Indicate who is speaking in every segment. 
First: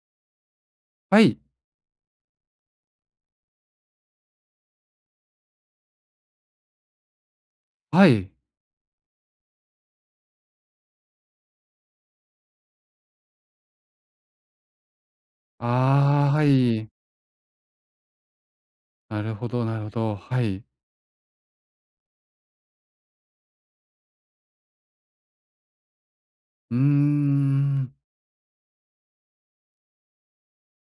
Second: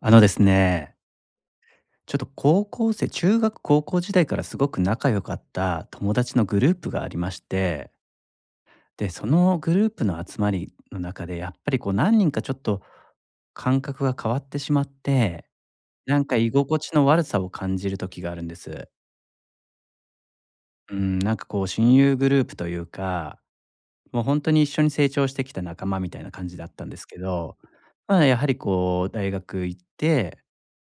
Speaker 1: あのですね、
Speaker 2: はい。
Speaker 1: ちょっと高校生中学高校時代からすごく仲良かった友達のグループがありまして、
Speaker 2: はい。
Speaker 1: で、そのグループの集まりの中で、やっぱりこう何人かちょっと感覚が変わってしまって、なん
Speaker 2: ああ、
Speaker 1: か
Speaker 2: は
Speaker 1: 居心地
Speaker 2: い。
Speaker 1: の悪さを感じる時があるんです。
Speaker 2: なるほどなるほど。はい。
Speaker 1: うん、なんかこう親友グループというか、もう本当に一緒に成長してきた仲間みたいな感じだっ
Speaker 2: うー
Speaker 1: たんですけど、
Speaker 2: ん。
Speaker 1: まあ、やはりこう大学行って、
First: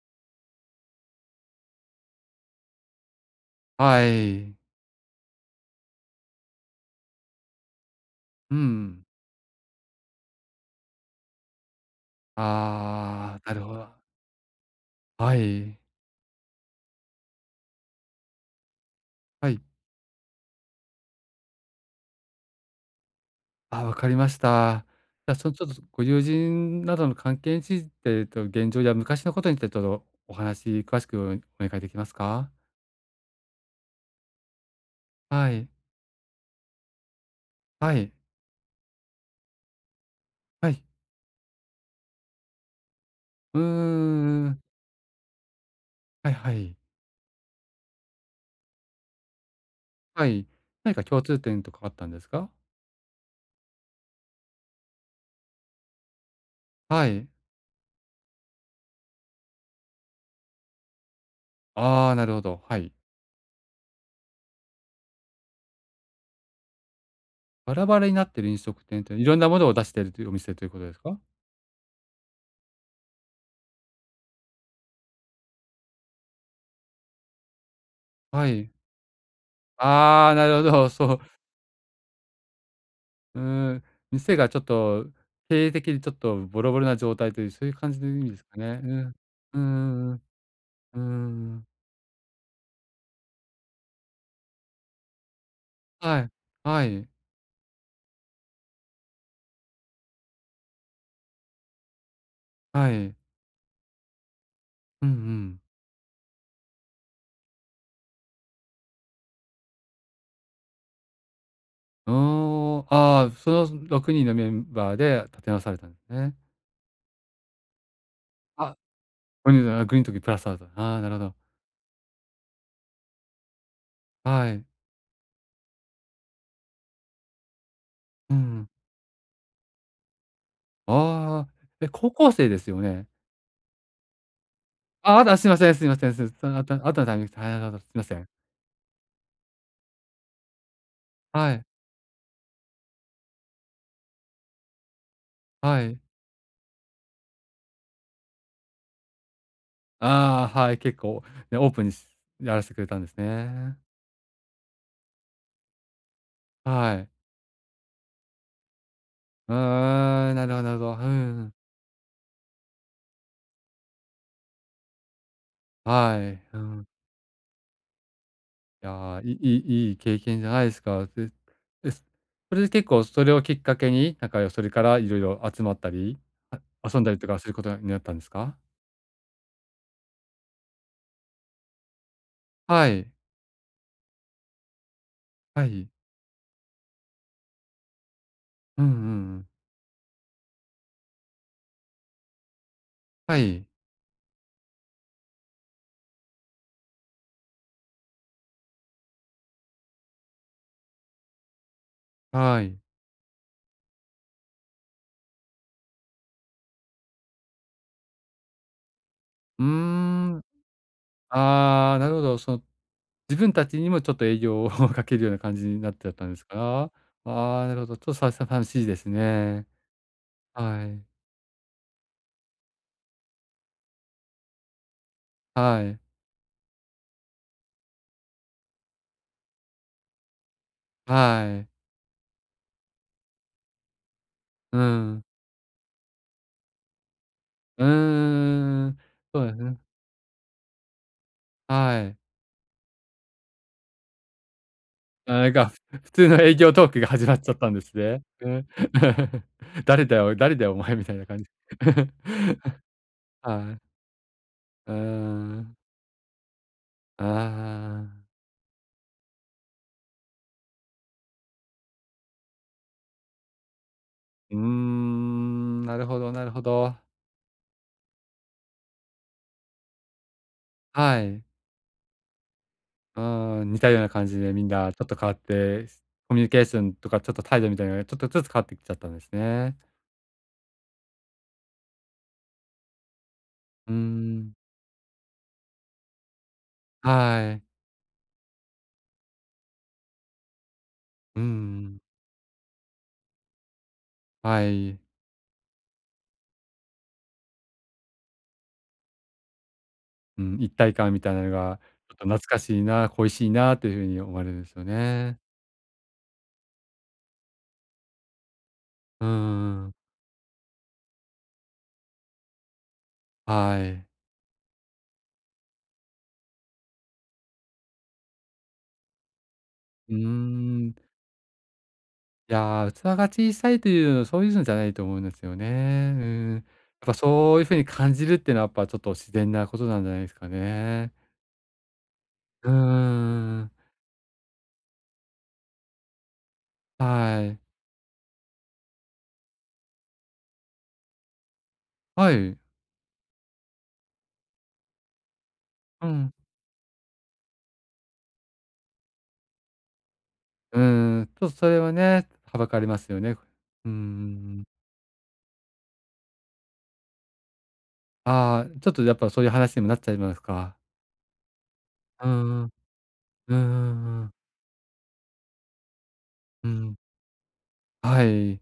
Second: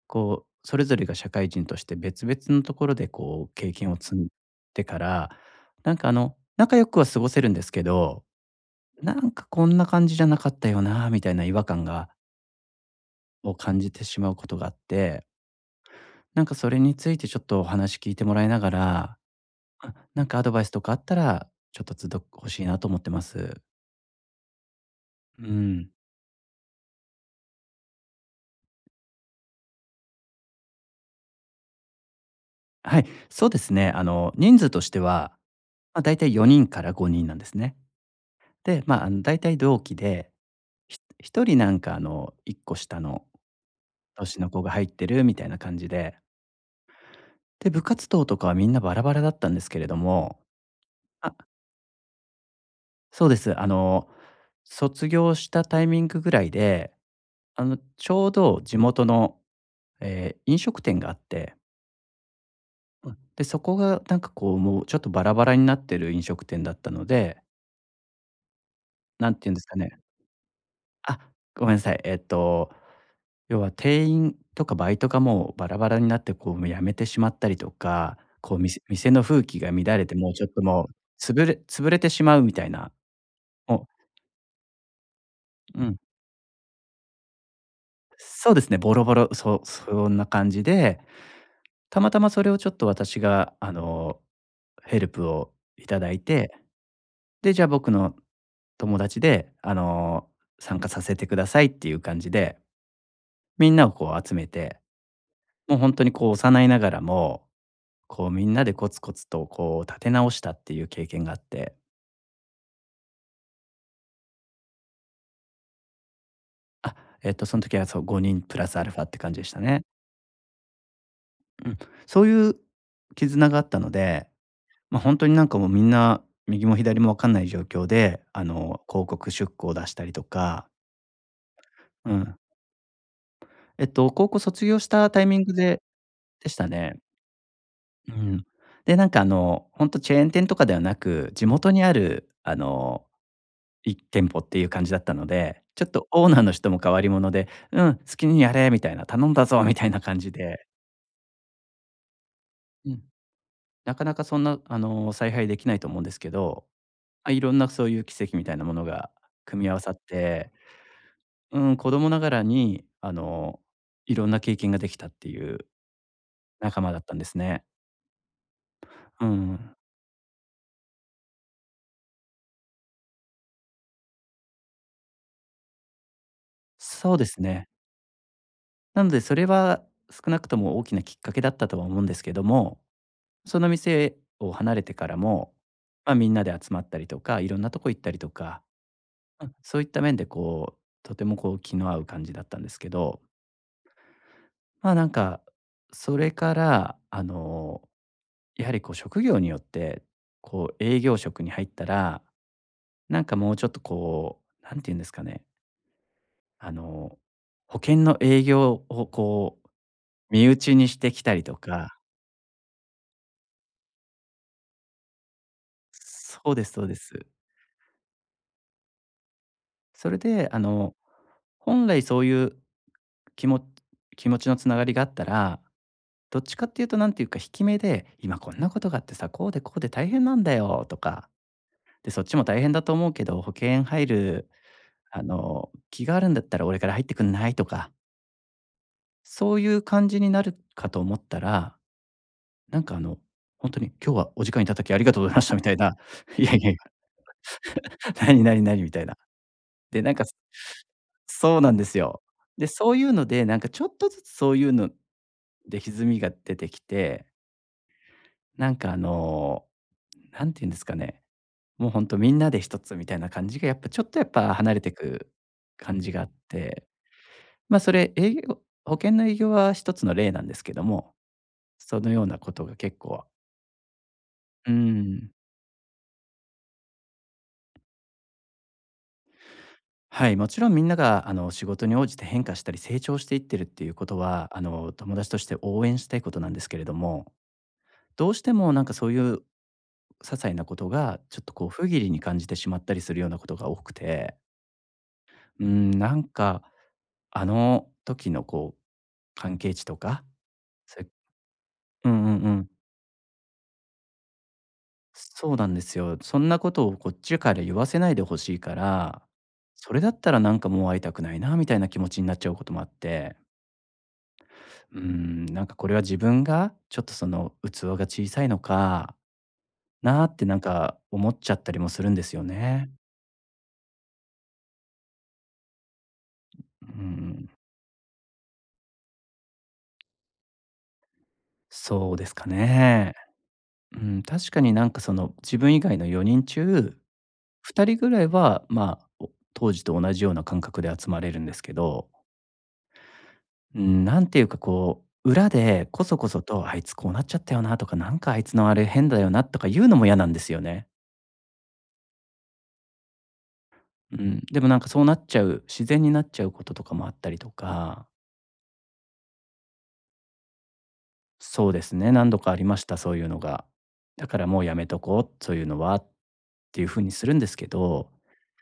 Speaker 1: こうそれぞれが社会人として別々のところでこう経験を
Speaker 2: は
Speaker 1: 積ん
Speaker 2: い。
Speaker 1: でから、なんか仲良くは過ごせるんですけど、
Speaker 2: うん。
Speaker 1: なんかこんな感じじゃなかったよなみたいな違和感
Speaker 2: ああ、
Speaker 1: を
Speaker 2: なるほ
Speaker 1: 感
Speaker 2: ど。
Speaker 1: じてしまうことがあって、
Speaker 2: はい。
Speaker 1: なんかそれについてちょっとお話聞いてもらいながら、
Speaker 2: はい。
Speaker 1: あ、なんかアドバイスとかあったら、ちょっとつど欲しいなと思ってます。
Speaker 2: あ、わかりました。じゃあ、
Speaker 1: う
Speaker 2: そのちょっと
Speaker 1: ん。
Speaker 2: ご友人などの関係について、現状や昔のことについてちょっとお話詳しくお願いできますか？
Speaker 1: はい、そうですね。人数としては、
Speaker 2: はい。
Speaker 1: まあ、だいたい4人から5人なんですね。
Speaker 2: はい。
Speaker 1: で、まあ、だいたい同期で、
Speaker 2: はい。
Speaker 1: 1人なんか、1個下の
Speaker 2: うー
Speaker 1: 年の
Speaker 2: ん。
Speaker 1: 子が入ってるみたいな感じで、
Speaker 2: はいはい。
Speaker 1: で、部活動とかはみんなバラバラだったんですけれど
Speaker 2: は
Speaker 1: も。
Speaker 2: い。何か共
Speaker 1: あ、
Speaker 2: 通点とかあったんですか？
Speaker 1: そうです。卒業したタイミングぐらいで、
Speaker 2: はい。
Speaker 1: ちょうど地元の、飲食店があって、
Speaker 2: ああ、なるほど。はい。
Speaker 1: うん、で、そこがなんかこう、もうちょっとバラバラになってる飲食店だったので、
Speaker 2: バラバラになってる飲食店って、い
Speaker 1: なん
Speaker 2: ろん
Speaker 1: て
Speaker 2: な
Speaker 1: いうん
Speaker 2: も
Speaker 1: です
Speaker 2: のを
Speaker 1: か
Speaker 2: 出し
Speaker 1: ね。
Speaker 2: てるというお店ということです
Speaker 1: あ、
Speaker 2: か？
Speaker 1: ごめんなさい。要は店員とかバイトがもうバラバラになって、こう、もう辞めてしまったりとか、
Speaker 2: は
Speaker 1: こう、
Speaker 2: い。
Speaker 1: 店の風紀が乱れて、も
Speaker 2: あ
Speaker 1: う
Speaker 2: あ、
Speaker 1: ちょ
Speaker 2: な
Speaker 1: っ
Speaker 2: る
Speaker 1: と
Speaker 2: ほ
Speaker 1: も
Speaker 2: ど、
Speaker 1: う、
Speaker 2: そ
Speaker 1: つぶれ潰れてしまうみたいな、
Speaker 2: う、
Speaker 1: もう。
Speaker 2: 店がちょっと経営
Speaker 1: う
Speaker 2: 的
Speaker 1: ん、
Speaker 2: にちょっとボロボロな状態という、そういう感じの意味です
Speaker 1: そう
Speaker 2: か
Speaker 1: ですね、
Speaker 2: ね。う
Speaker 1: ボロボ
Speaker 2: ん。
Speaker 1: ロ、
Speaker 2: う
Speaker 1: そ
Speaker 2: んうんう
Speaker 1: ん
Speaker 2: ん
Speaker 1: な感じ
Speaker 2: う
Speaker 1: で、
Speaker 2: ーん。
Speaker 1: たまたまそれをちょっと私が、ヘルプをいただい
Speaker 2: はい。
Speaker 1: て、
Speaker 2: はい。
Speaker 1: で、じゃあ僕の友達で、参加させてくださいっていう感じで、
Speaker 2: はい。
Speaker 1: みんなをこう集めて、
Speaker 2: うんうん。
Speaker 1: もう本当にこう幼いながらもこうみんなでコツコツとこう立て直したっていう経験があって、
Speaker 2: おああ、その6人のメンバーで立て直されたんですね。
Speaker 1: あ、その時はそう5人プラス
Speaker 2: あ、
Speaker 1: アルファって感じでし
Speaker 2: ご
Speaker 1: た
Speaker 2: にん
Speaker 1: ね。
Speaker 2: のグリーンの時プラスアルファ、ああ、なるほど。
Speaker 1: うん。そういう絆があったので、
Speaker 2: はい。
Speaker 1: 本当になんかもうみんな右も左も分かんない状況で、
Speaker 2: うん。
Speaker 1: 広告出稿を出したりとか、
Speaker 2: ああ、え、高
Speaker 1: う
Speaker 2: 校
Speaker 1: ん。
Speaker 2: 生ですよね？
Speaker 1: 高校卒業した
Speaker 2: あ、
Speaker 1: タ
Speaker 2: あ
Speaker 1: イ
Speaker 2: と、あ、
Speaker 1: ミン
Speaker 2: すい
Speaker 1: グ
Speaker 2: ません
Speaker 1: で
Speaker 2: すいません、すそ
Speaker 1: でし
Speaker 2: のあ
Speaker 1: た
Speaker 2: とあ
Speaker 1: ね。
Speaker 2: とのタイミングではい、なるほど、すいま
Speaker 1: う
Speaker 2: せん。
Speaker 1: ん。で、なんか本当チェーン店とかではなく、地
Speaker 2: はい、
Speaker 1: 元にあるあの1店舗っていう感じだったので、
Speaker 2: は
Speaker 1: ちょっ
Speaker 2: い。
Speaker 1: とオーナーの人も変わり者で、「うん、好きにやれ」みたいな、「頼んだぞ」みたいな感じ
Speaker 2: ああ、
Speaker 1: で、
Speaker 2: はい、結構、ね、オープンにやらしてくれ
Speaker 1: う
Speaker 2: た
Speaker 1: ん、
Speaker 2: んですね。
Speaker 1: なかなかそんな、采配できないと思うんですけど、
Speaker 2: はい。
Speaker 1: まあ、いろんなそういう奇跡みたいなものが
Speaker 2: う
Speaker 1: 組み合わさっ
Speaker 2: ーん、な
Speaker 1: て、
Speaker 2: るほどなるほど。うん、
Speaker 1: うん、子供ながらに、いろんな経験ができたっていう
Speaker 2: はい、う
Speaker 1: 仲
Speaker 2: ん。
Speaker 1: 間だったんですね。
Speaker 2: いや、
Speaker 1: う
Speaker 2: いい
Speaker 1: ん、
Speaker 2: いいい経験じゃないですか。です。それで結構それをきっかけに、なんか、それから色々集まったり、あ遊んだ
Speaker 1: そう
Speaker 2: り
Speaker 1: で
Speaker 2: とか
Speaker 1: す
Speaker 2: するこ
Speaker 1: ね。
Speaker 2: とになったんですか？
Speaker 1: なのでそれは少なくとも大きなきっかけだったとは思うんですけども、
Speaker 2: はい、
Speaker 1: その店を離れてからも、
Speaker 2: はい。
Speaker 1: まあ、みんなで集まったりとか、いろんなとこ行ったりとか、
Speaker 2: うんうんう
Speaker 1: う
Speaker 2: ん。
Speaker 1: ん、そういった面でこう、とてもこう気の合う感じだったんですけど、
Speaker 2: はい、
Speaker 1: ま、なんか、それから、やはりこう職業によって、こう営業職に入ったら、
Speaker 2: はい。
Speaker 1: なんかもうちょっとこう、んて言うんですかね、あの、保険の営業をこ
Speaker 2: う
Speaker 1: う
Speaker 2: ーん、
Speaker 1: 身内にしてきたりと
Speaker 2: あ
Speaker 1: か。
Speaker 2: あ、なるほど、自分たちにもちょっと営業を かけるような感じになっちゃったんで
Speaker 1: そ
Speaker 2: す
Speaker 1: う
Speaker 2: か
Speaker 1: です
Speaker 2: ら、
Speaker 1: そうです。
Speaker 2: ああ、なるほど、ちょっと寂しいですね。
Speaker 1: それで
Speaker 2: はい。
Speaker 1: 本来そういうきも気持ちのつながりがあったら、
Speaker 2: はい。
Speaker 1: どっちかっていうとなんていうか、引き目で「今こんなことがあってさ、こうでこうで大変なんだよ」とか、
Speaker 2: はい。
Speaker 1: で「そっちも大変だと思うけど、保険入る、
Speaker 2: うん。
Speaker 1: 気があるんだったら俺から入ってくんない？」と
Speaker 2: う
Speaker 1: か、
Speaker 2: ーん。そうで
Speaker 1: そ
Speaker 2: す
Speaker 1: うい
Speaker 2: ね。
Speaker 1: う感じになるかと思ったら、
Speaker 2: はい。
Speaker 1: なんか本当に「今日はお時間いただきありがとうご
Speaker 2: あ、
Speaker 1: ざいまし
Speaker 2: なん
Speaker 1: た」み
Speaker 2: か、
Speaker 1: た
Speaker 2: ふ
Speaker 1: いな、
Speaker 2: 普 通の
Speaker 1: 「いや
Speaker 2: 営
Speaker 1: いや
Speaker 2: 業
Speaker 1: い
Speaker 2: トー
Speaker 1: や
Speaker 2: クが始まっちゃったんです ね。
Speaker 1: 何
Speaker 2: う
Speaker 1: 何
Speaker 2: ん。
Speaker 1: 何？」みたいな。で、
Speaker 2: 誰
Speaker 1: なん
Speaker 2: だ
Speaker 1: か
Speaker 2: よ誰だよお前みたいな感じ。
Speaker 1: そうなんですよ。で、そういうので、なんか
Speaker 2: は
Speaker 1: ち
Speaker 2: い。
Speaker 1: ょっとずつそういうの
Speaker 2: うーん。
Speaker 1: で歪みが出てきて、
Speaker 2: ああ。
Speaker 1: なんかなんて言うんですかね、もうほんとみんなで一つみたいな感じがやっぱちょっとやっぱ
Speaker 2: うー
Speaker 1: 離れてく
Speaker 2: ん、な
Speaker 1: 感
Speaker 2: る
Speaker 1: じ
Speaker 2: ほ
Speaker 1: があっ
Speaker 2: どなるほ
Speaker 1: て、
Speaker 2: ど。
Speaker 1: ま、それ保険の営業は一つの例なんですけども、
Speaker 2: はい。
Speaker 1: そのようなことが結構。
Speaker 2: ああ、似たような感じでみん
Speaker 1: う
Speaker 2: なちょっと変
Speaker 1: ん、
Speaker 2: わって、コミュニケーションとかちょっと態度みたいなのがちょっとずつ変わってきちゃったんですね。
Speaker 1: はい、もちろんみんながあの仕事に応じて変化したり成長していってるってい
Speaker 2: う
Speaker 1: う
Speaker 2: ー
Speaker 1: ことは、
Speaker 2: ん。
Speaker 1: あの友達として応援したいことなんですけれども、
Speaker 2: はい。
Speaker 1: どうしてもなんかそういう些細なことがち
Speaker 2: う
Speaker 1: ょっとこう不義
Speaker 2: ん。
Speaker 1: 理に感じてしまったりするようなことが多くて、
Speaker 2: はい。
Speaker 1: うん、なんかあの時のこう、関係値とか、
Speaker 2: うん、一体
Speaker 1: そ
Speaker 2: 感みたいなのが、
Speaker 1: うん
Speaker 2: ちょ
Speaker 1: う
Speaker 2: っと
Speaker 1: ん
Speaker 2: 懐
Speaker 1: う
Speaker 2: か
Speaker 1: ん。
Speaker 2: しいな、恋しいなという風に思われるんですよね。
Speaker 1: そうなんですよ。そんなことをこっちから言わせないでほしいから、
Speaker 2: うん
Speaker 1: そ
Speaker 2: ん
Speaker 1: れだったらなんかもう会いたくないなみたいな気持ちになっちゃうこともあって、
Speaker 2: はい。
Speaker 1: うーん、なんかこれは自分がちょっとその器が小さいのか
Speaker 2: うー
Speaker 1: なってなん
Speaker 2: ん。
Speaker 1: か思っちゃったりもするんですよ
Speaker 2: いや
Speaker 1: ね。
Speaker 2: ー、器が小さいという、のそういうのじゃないと思うんですよね。うん。やっ
Speaker 1: う
Speaker 2: ぱ
Speaker 1: ん、
Speaker 2: そういう風に感じるっていうのはやっぱちょっと自然なことなんじゃないですかね。
Speaker 1: そうですか
Speaker 2: うーう
Speaker 1: ね。
Speaker 2: ん。
Speaker 1: うん、確かになんかその自分以外の4人中
Speaker 2: はい。
Speaker 1: 2人ぐらいは、まあ、当時と同じような感覚で集まれるんですけど、
Speaker 2: はい。
Speaker 1: うん、なんていうかこう、裏でこ
Speaker 2: うう
Speaker 1: そこ
Speaker 2: ん。
Speaker 1: そと「あいつこうなっちゃったよな」とか「なんかあいつのあれ変だよな」とか言うのも嫌なんですよ
Speaker 2: う
Speaker 1: ね。
Speaker 2: ーん、ちょっとそれはね、はばかれますよね。うー
Speaker 1: うん、で
Speaker 2: ん。
Speaker 1: もなんかそうなっちゃう、自然になっちゃうこととかもあったりとか、
Speaker 2: ああ、ちょっとやっぱそういう話にもなっちゃいますか。
Speaker 1: そうですね、
Speaker 2: う
Speaker 1: 何度かあ
Speaker 2: ん
Speaker 1: り
Speaker 2: うん
Speaker 1: ました、そういうの
Speaker 2: うんう
Speaker 1: が。
Speaker 2: んうんう
Speaker 1: だ
Speaker 2: ん。
Speaker 1: からもうやめとこう、そういうのはっていう風にするんですけど、
Speaker 2: はい。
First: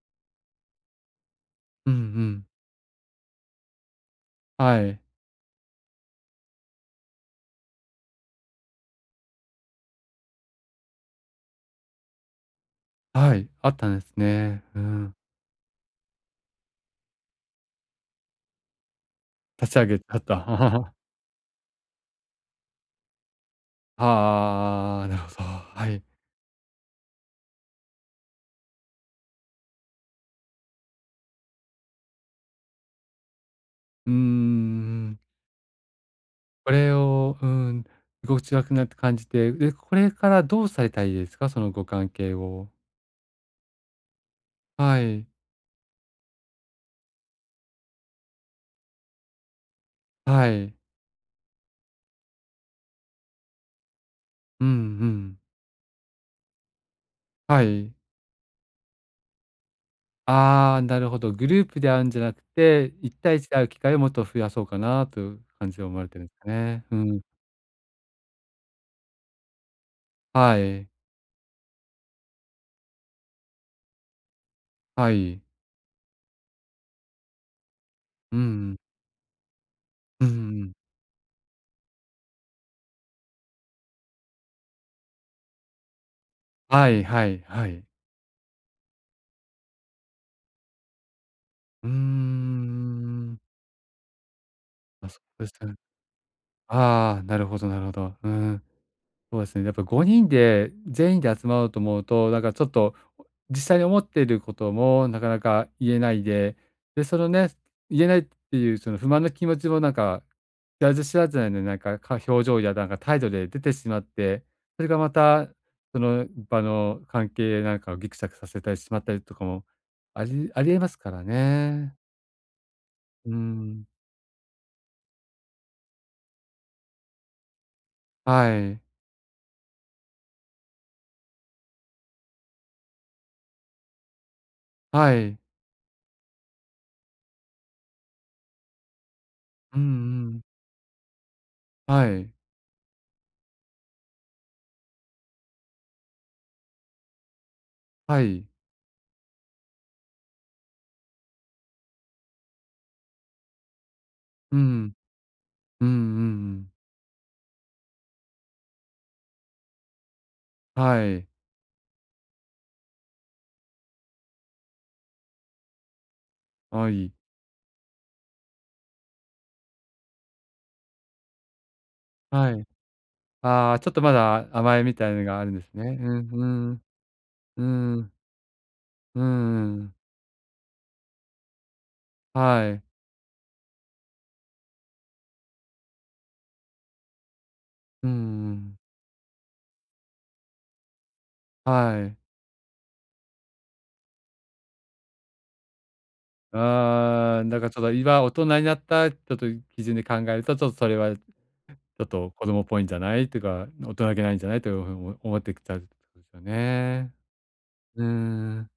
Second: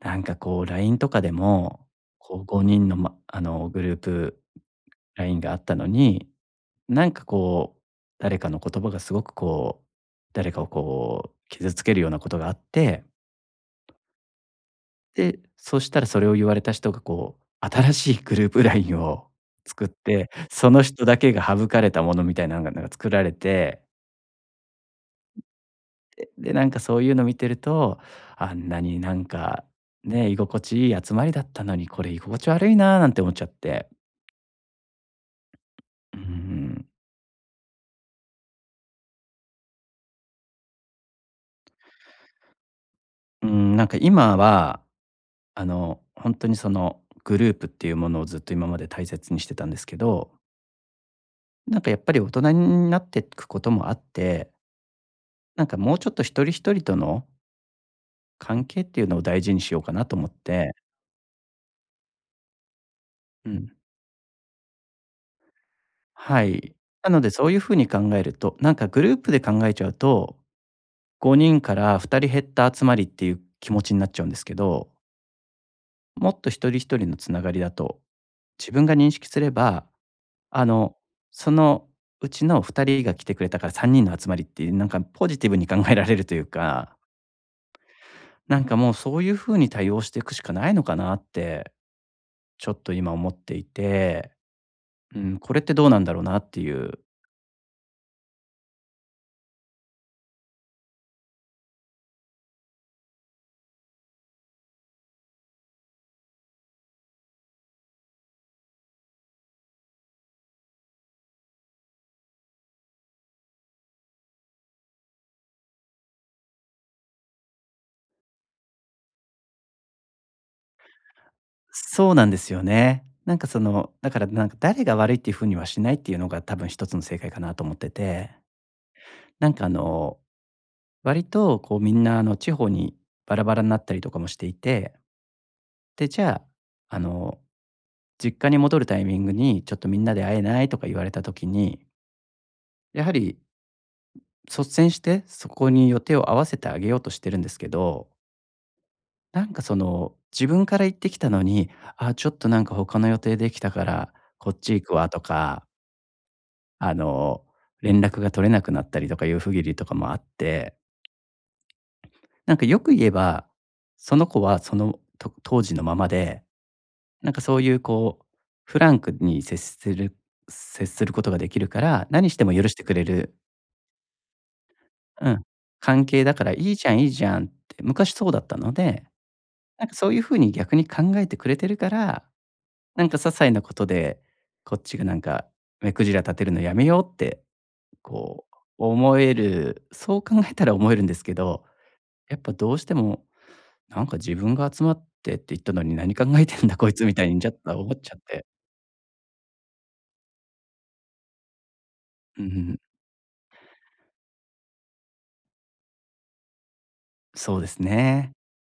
Speaker 1: なんかこう LINE とかでも、
Speaker 2: うんう
Speaker 1: こう
Speaker 2: ん。
Speaker 1: 5人の、グループ
Speaker 2: はい。
Speaker 1: LINE があったのに、なんかこう、誰かの言葉がすごくこう、誰かをこう傷つけるようなことがあって、
Speaker 2: はい、あったんですね。うん。
Speaker 1: で、そしたらそれを言われた人がこう、新しいグループラインを
Speaker 2: 立ち
Speaker 1: 作
Speaker 2: 上
Speaker 1: っ
Speaker 2: げちゃっ
Speaker 1: て、
Speaker 2: た。
Speaker 1: その 人だけが省かれたものみたいなのがなんか作られて、
Speaker 2: ああ、なるほど。はい。
Speaker 1: で、なんかそういうの見てると、あんなになんか、ね、居心地いい集まりだったのに、これ居心地悪いなあなんて思っちゃって。
Speaker 2: うーん。
Speaker 1: うん
Speaker 2: こ
Speaker 1: う
Speaker 2: れを、うん、居心地が悪くなって感じて、で、これからどうされたいですか？そのご関係を。
Speaker 1: ん、なんか今は
Speaker 2: はい。
Speaker 1: 本当にそのグループっていうものをずっと今まで大切にしてたんですけど、
Speaker 2: はい。
Speaker 1: なんかやっぱり大人になっていくこともあって、
Speaker 2: うんうん。
Speaker 1: なんかもうちょっと一人一人との
Speaker 2: はい。
Speaker 1: 関係っていうのを大事にしようかなと思って、
Speaker 2: ああ、なるほど。グループで会うんじゃなくて、1対1
Speaker 1: う
Speaker 2: で会う
Speaker 1: ん、
Speaker 2: 機会をもっと増やそうかなという感じで思われてるんです
Speaker 1: は
Speaker 2: か
Speaker 1: い。
Speaker 2: ね。う
Speaker 1: なの
Speaker 2: ん。
Speaker 1: でそういうふうに考えると、なんかグループで考えちゃうと、
Speaker 2: はい。
Speaker 1: 5人から2人減った集まりっていう気持ちになっちゃうんですけど、
Speaker 2: はい。
Speaker 1: もっと一人一人のつながりだと、
Speaker 2: う
Speaker 1: 自
Speaker 2: ん。
Speaker 1: 分が認識すれば
Speaker 2: う
Speaker 1: あ
Speaker 2: ん。
Speaker 1: の、そのうちの2人が来てくれたから3人の集まりってなんかポジティブに考えられるという
Speaker 2: は
Speaker 1: か、
Speaker 2: いはいはい。
Speaker 1: なんかもうそういう風に対応していくしかないのかなって、
Speaker 2: うー
Speaker 1: ちょっと今思っ
Speaker 2: ん。
Speaker 1: ていて、
Speaker 2: あ、
Speaker 1: う
Speaker 2: そ
Speaker 1: ん、
Speaker 2: うで
Speaker 1: こ
Speaker 2: す
Speaker 1: れって
Speaker 2: ね。
Speaker 1: どうなんだろうなっていう。
Speaker 2: ああ、なるほどなるほど。うん。そうですね。やっぱ5人で、全員で集まろうと思うと、なんかちょっと、実際に思っていることもなかなか言えないで、で、そのね、言えないっていうその不満の気持ちもなんか、知らず知らずなのになんか、表情やなんか態度で出てしまって、それがまた、その場の関係なんかをギクシャクさせたりしまったりとかも、ありえますからね。
Speaker 1: そうなんですよね。な
Speaker 2: う
Speaker 1: んかそ
Speaker 2: ん。
Speaker 1: の、だからなんか誰が悪いっていう風にはしないっていうのが多分一つの正解かなと思ってて、
Speaker 2: はい。
Speaker 1: なんか割とこうみんなあの地方にバラバラになったりとかもしていて、
Speaker 2: はい。
Speaker 1: で、じゃあ、あの実家に戻るタイミングに「ちょっ
Speaker 2: うん
Speaker 1: とみんなで
Speaker 2: う
Speaker 1: 会
Speaker 2: ん。
Speaker 1: えない？」とか言われた時に、
Speaker 2: はい。
Speaker 1: やはり率先してそこに予定を合わせてあげようとしてるんですけど、
Speaker 2: はい。
Speaker 1: なんかその、自分から言ってきたのに「あ、ちょっとなんか他の予定できたからこ
Speaker 2: う
Speaker 1: っち行
Speaker 2: ん。
Speaker 1: くわ」とか、
Speaker 2: うんうんうん。
Speaker 1: あの、連絡が取れなくなったりとかいう不義理とかもあって、
Speaker 2: はい。
Speaker 1: なんかよく言えば、その子はその当時のままで、
Speaker 2: あ、いい。
Speaker 1: なんかそういうこうフランクに接することができるから、何して
Speaker 2: は
Speaker 1: も
Speaker 2: い。
Speaker 1: 許してくれる、
Speaker 2: ああ、ちょっとまだ甘えみたいの
Speaker 1: う
Speaker 2: が
Speaker 1: ん、
Speaker 2: あるんですね。う
Speaker 1: 関係
Speaker 2: ん、
Speaker 1: だか
Speaker 2: う
Speaker 1: らいい
Speaker 2: ん、
Speaker 1: じゃんいいじゃんっ
Speaker 2: う
Speaker 1: て、
Speaker 2: ん、
Speaker 1: 昔そうだったので、
Speaker 2: うんう
Speaker 1: なんか
Speaker 2: ん。
Speaker 1: そういう風に逆に考えてくれてるから、
Speaker 2: はい。
Speaker 1: なんか些細なことで、こっちがなんか目くじら立てるのやめようって、
Speaker 2: うんう
Speaker 1: こう
Speaker 2: ん
Speaker 1: 思える、そう考えたら思えるんですけど、
Speaker 2: はいうんはい
Speaker 1: やっぱどうしてもなんか自分が集まってって言ったのに何考えてんだこいつみたい
Speaker 2: あ
Speaker 1: に
Speaker 2: あ、
Speaker 1: ちょっ
Speaker 2: なんか
Speaker 1: と
Speaker 2: ちょっ
Speaker 1: 思
Speaker 2: と
Speaker 1: っちゃっ
Speaker 2: 今大
Speaker 1: て。
Speaker 2: 人になったちょっと基準で考えると、ちょっとそれはちょっと
Speaker 1: う
Speaker 2: 子供っ
Speaker 1: ん、
Speaker 2: ぽいんじゃないというか、大人げないんじゃないというふうに思ってきちゃうってことですよね。
Speaker 1: そうです
Speaker 2: う
Speaker 1: ね。
Speaker 2: ん。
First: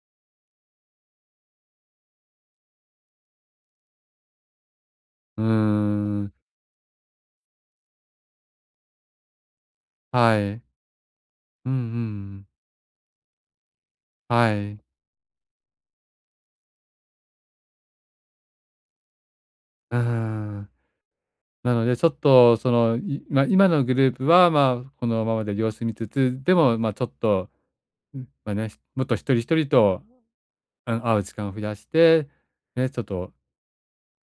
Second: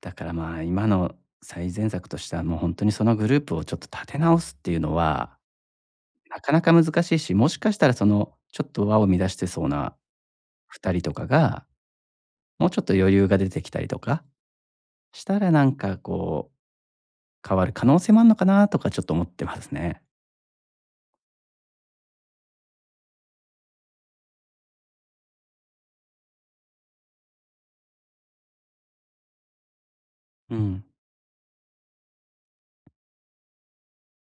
Speaker 1: だからまあ今の最善策としてはもう本当にそのグループをちょっと立て直すっていうのは
Speaker 2: うん。
Speaker 1: なかなか難しいし、もしかしたらその、ちょっと和を乱してそうな
Speaker 2: はい。
Speaker 1: 二人とかが、
Speaker 2: うんうん。
Speaker 1: もうちょっと余裕が出てきたりとか
Speaker 2: はい。
Speaker 1: したら、なんかこう、変わる可能性もあるのかなとかちょっと思ってます
Speaker 2: う
Speaker 1: ね。
Speaker 2: ん。なので、ちょっとその、いまあ、今のグループは、まあ、このままで様子見つつ、でも、まあ、ちょっと、うん。ま、ね、もっと一人一人と、
Speaker 1: うん。
Speaker 2: 会う時間を増やして、ね、ちょっと、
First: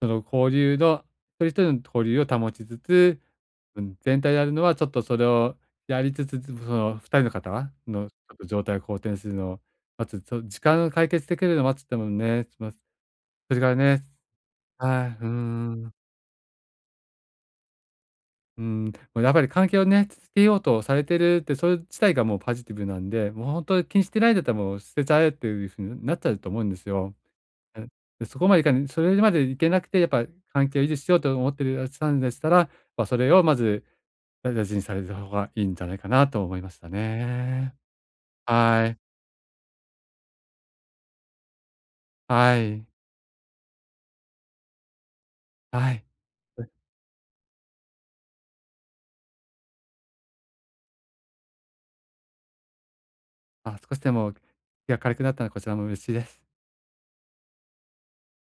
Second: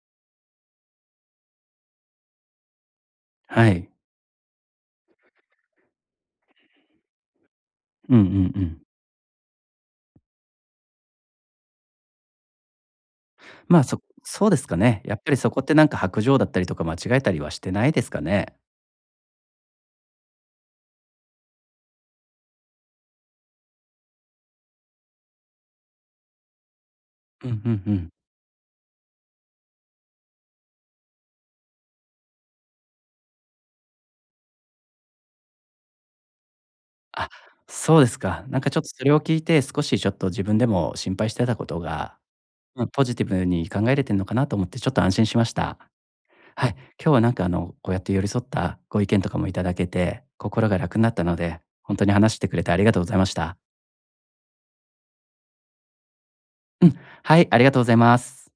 Speaker 2: その交流の一人一人の交流を保ちつつ、
Speaker 1: は
Speaker 2: う
Speaker 1: い。
Speaker 2: ん、全体でやるのはちょっとそれをやりつつ、その2人の方のち
Speaker 1: うんうんう
Speaker 2: ょっと状態を
Speaker 1: ん。
Speaker 2: 好転するのを待つ、そう時間を解決できるのを待つってもね、ま、それから
Speaker 1: まあ、そ
Speaker 2: ね
Speaker 1: そうですかね。
Speaker 2: はい、
Speaker 1: やっ
Speaker 2: うー
Speaker 1: ぱりそこってなん
Speaker 2: ん。
Speaker 1: か白状だったりとか間違えたりはしてないですかね？
Speaker 2: うん、もうやっぱり関係をね、つけようとされてるって、それ自体がもうポジティブなんで、もう本当に気にしてないんだったらもう捨てちゃえっていうふうになっちゃうと思うんですよ。
Speaker 1: うんう
Speaker 2: う
Speaker 1: ん
Speaker 2: ん。
Speaker 1: うん。
Speaker 2: で、そこまでいかない、それまでいけなくて、やっぱ関係を維持しようと思ってるあしたんでしたら、まあ、それをまず、大事にされた方がいいんじゃないかなと思いました
Speaker 1: あ、
Speaker 2: ね。
Speaker 1: そうですか。なんかちょっ
Speaker 2: は
Speaker 1: と
Speaker 2: い、
Speaker 1: それを聞いて、少しちょっと自分でも心配してたことが、
Speaker 2: は
Speaker 1: う
Speaker 2: い、
Speaker 1: ん、ポジティブに考えれてるのかなと思ってちょっと安心しました。
Speaker 2: はい。
Speaker 1: はい、今日はなんかこうやって寄り添ったご意見とかもいただけて、心が楽になったので、本当に話してくれてありがとうございました。
Speaker 2: あ、少しでも気が軽くなったらこちらも嬉しいです。
Speaker 1: うん、はい、ありがとうございます。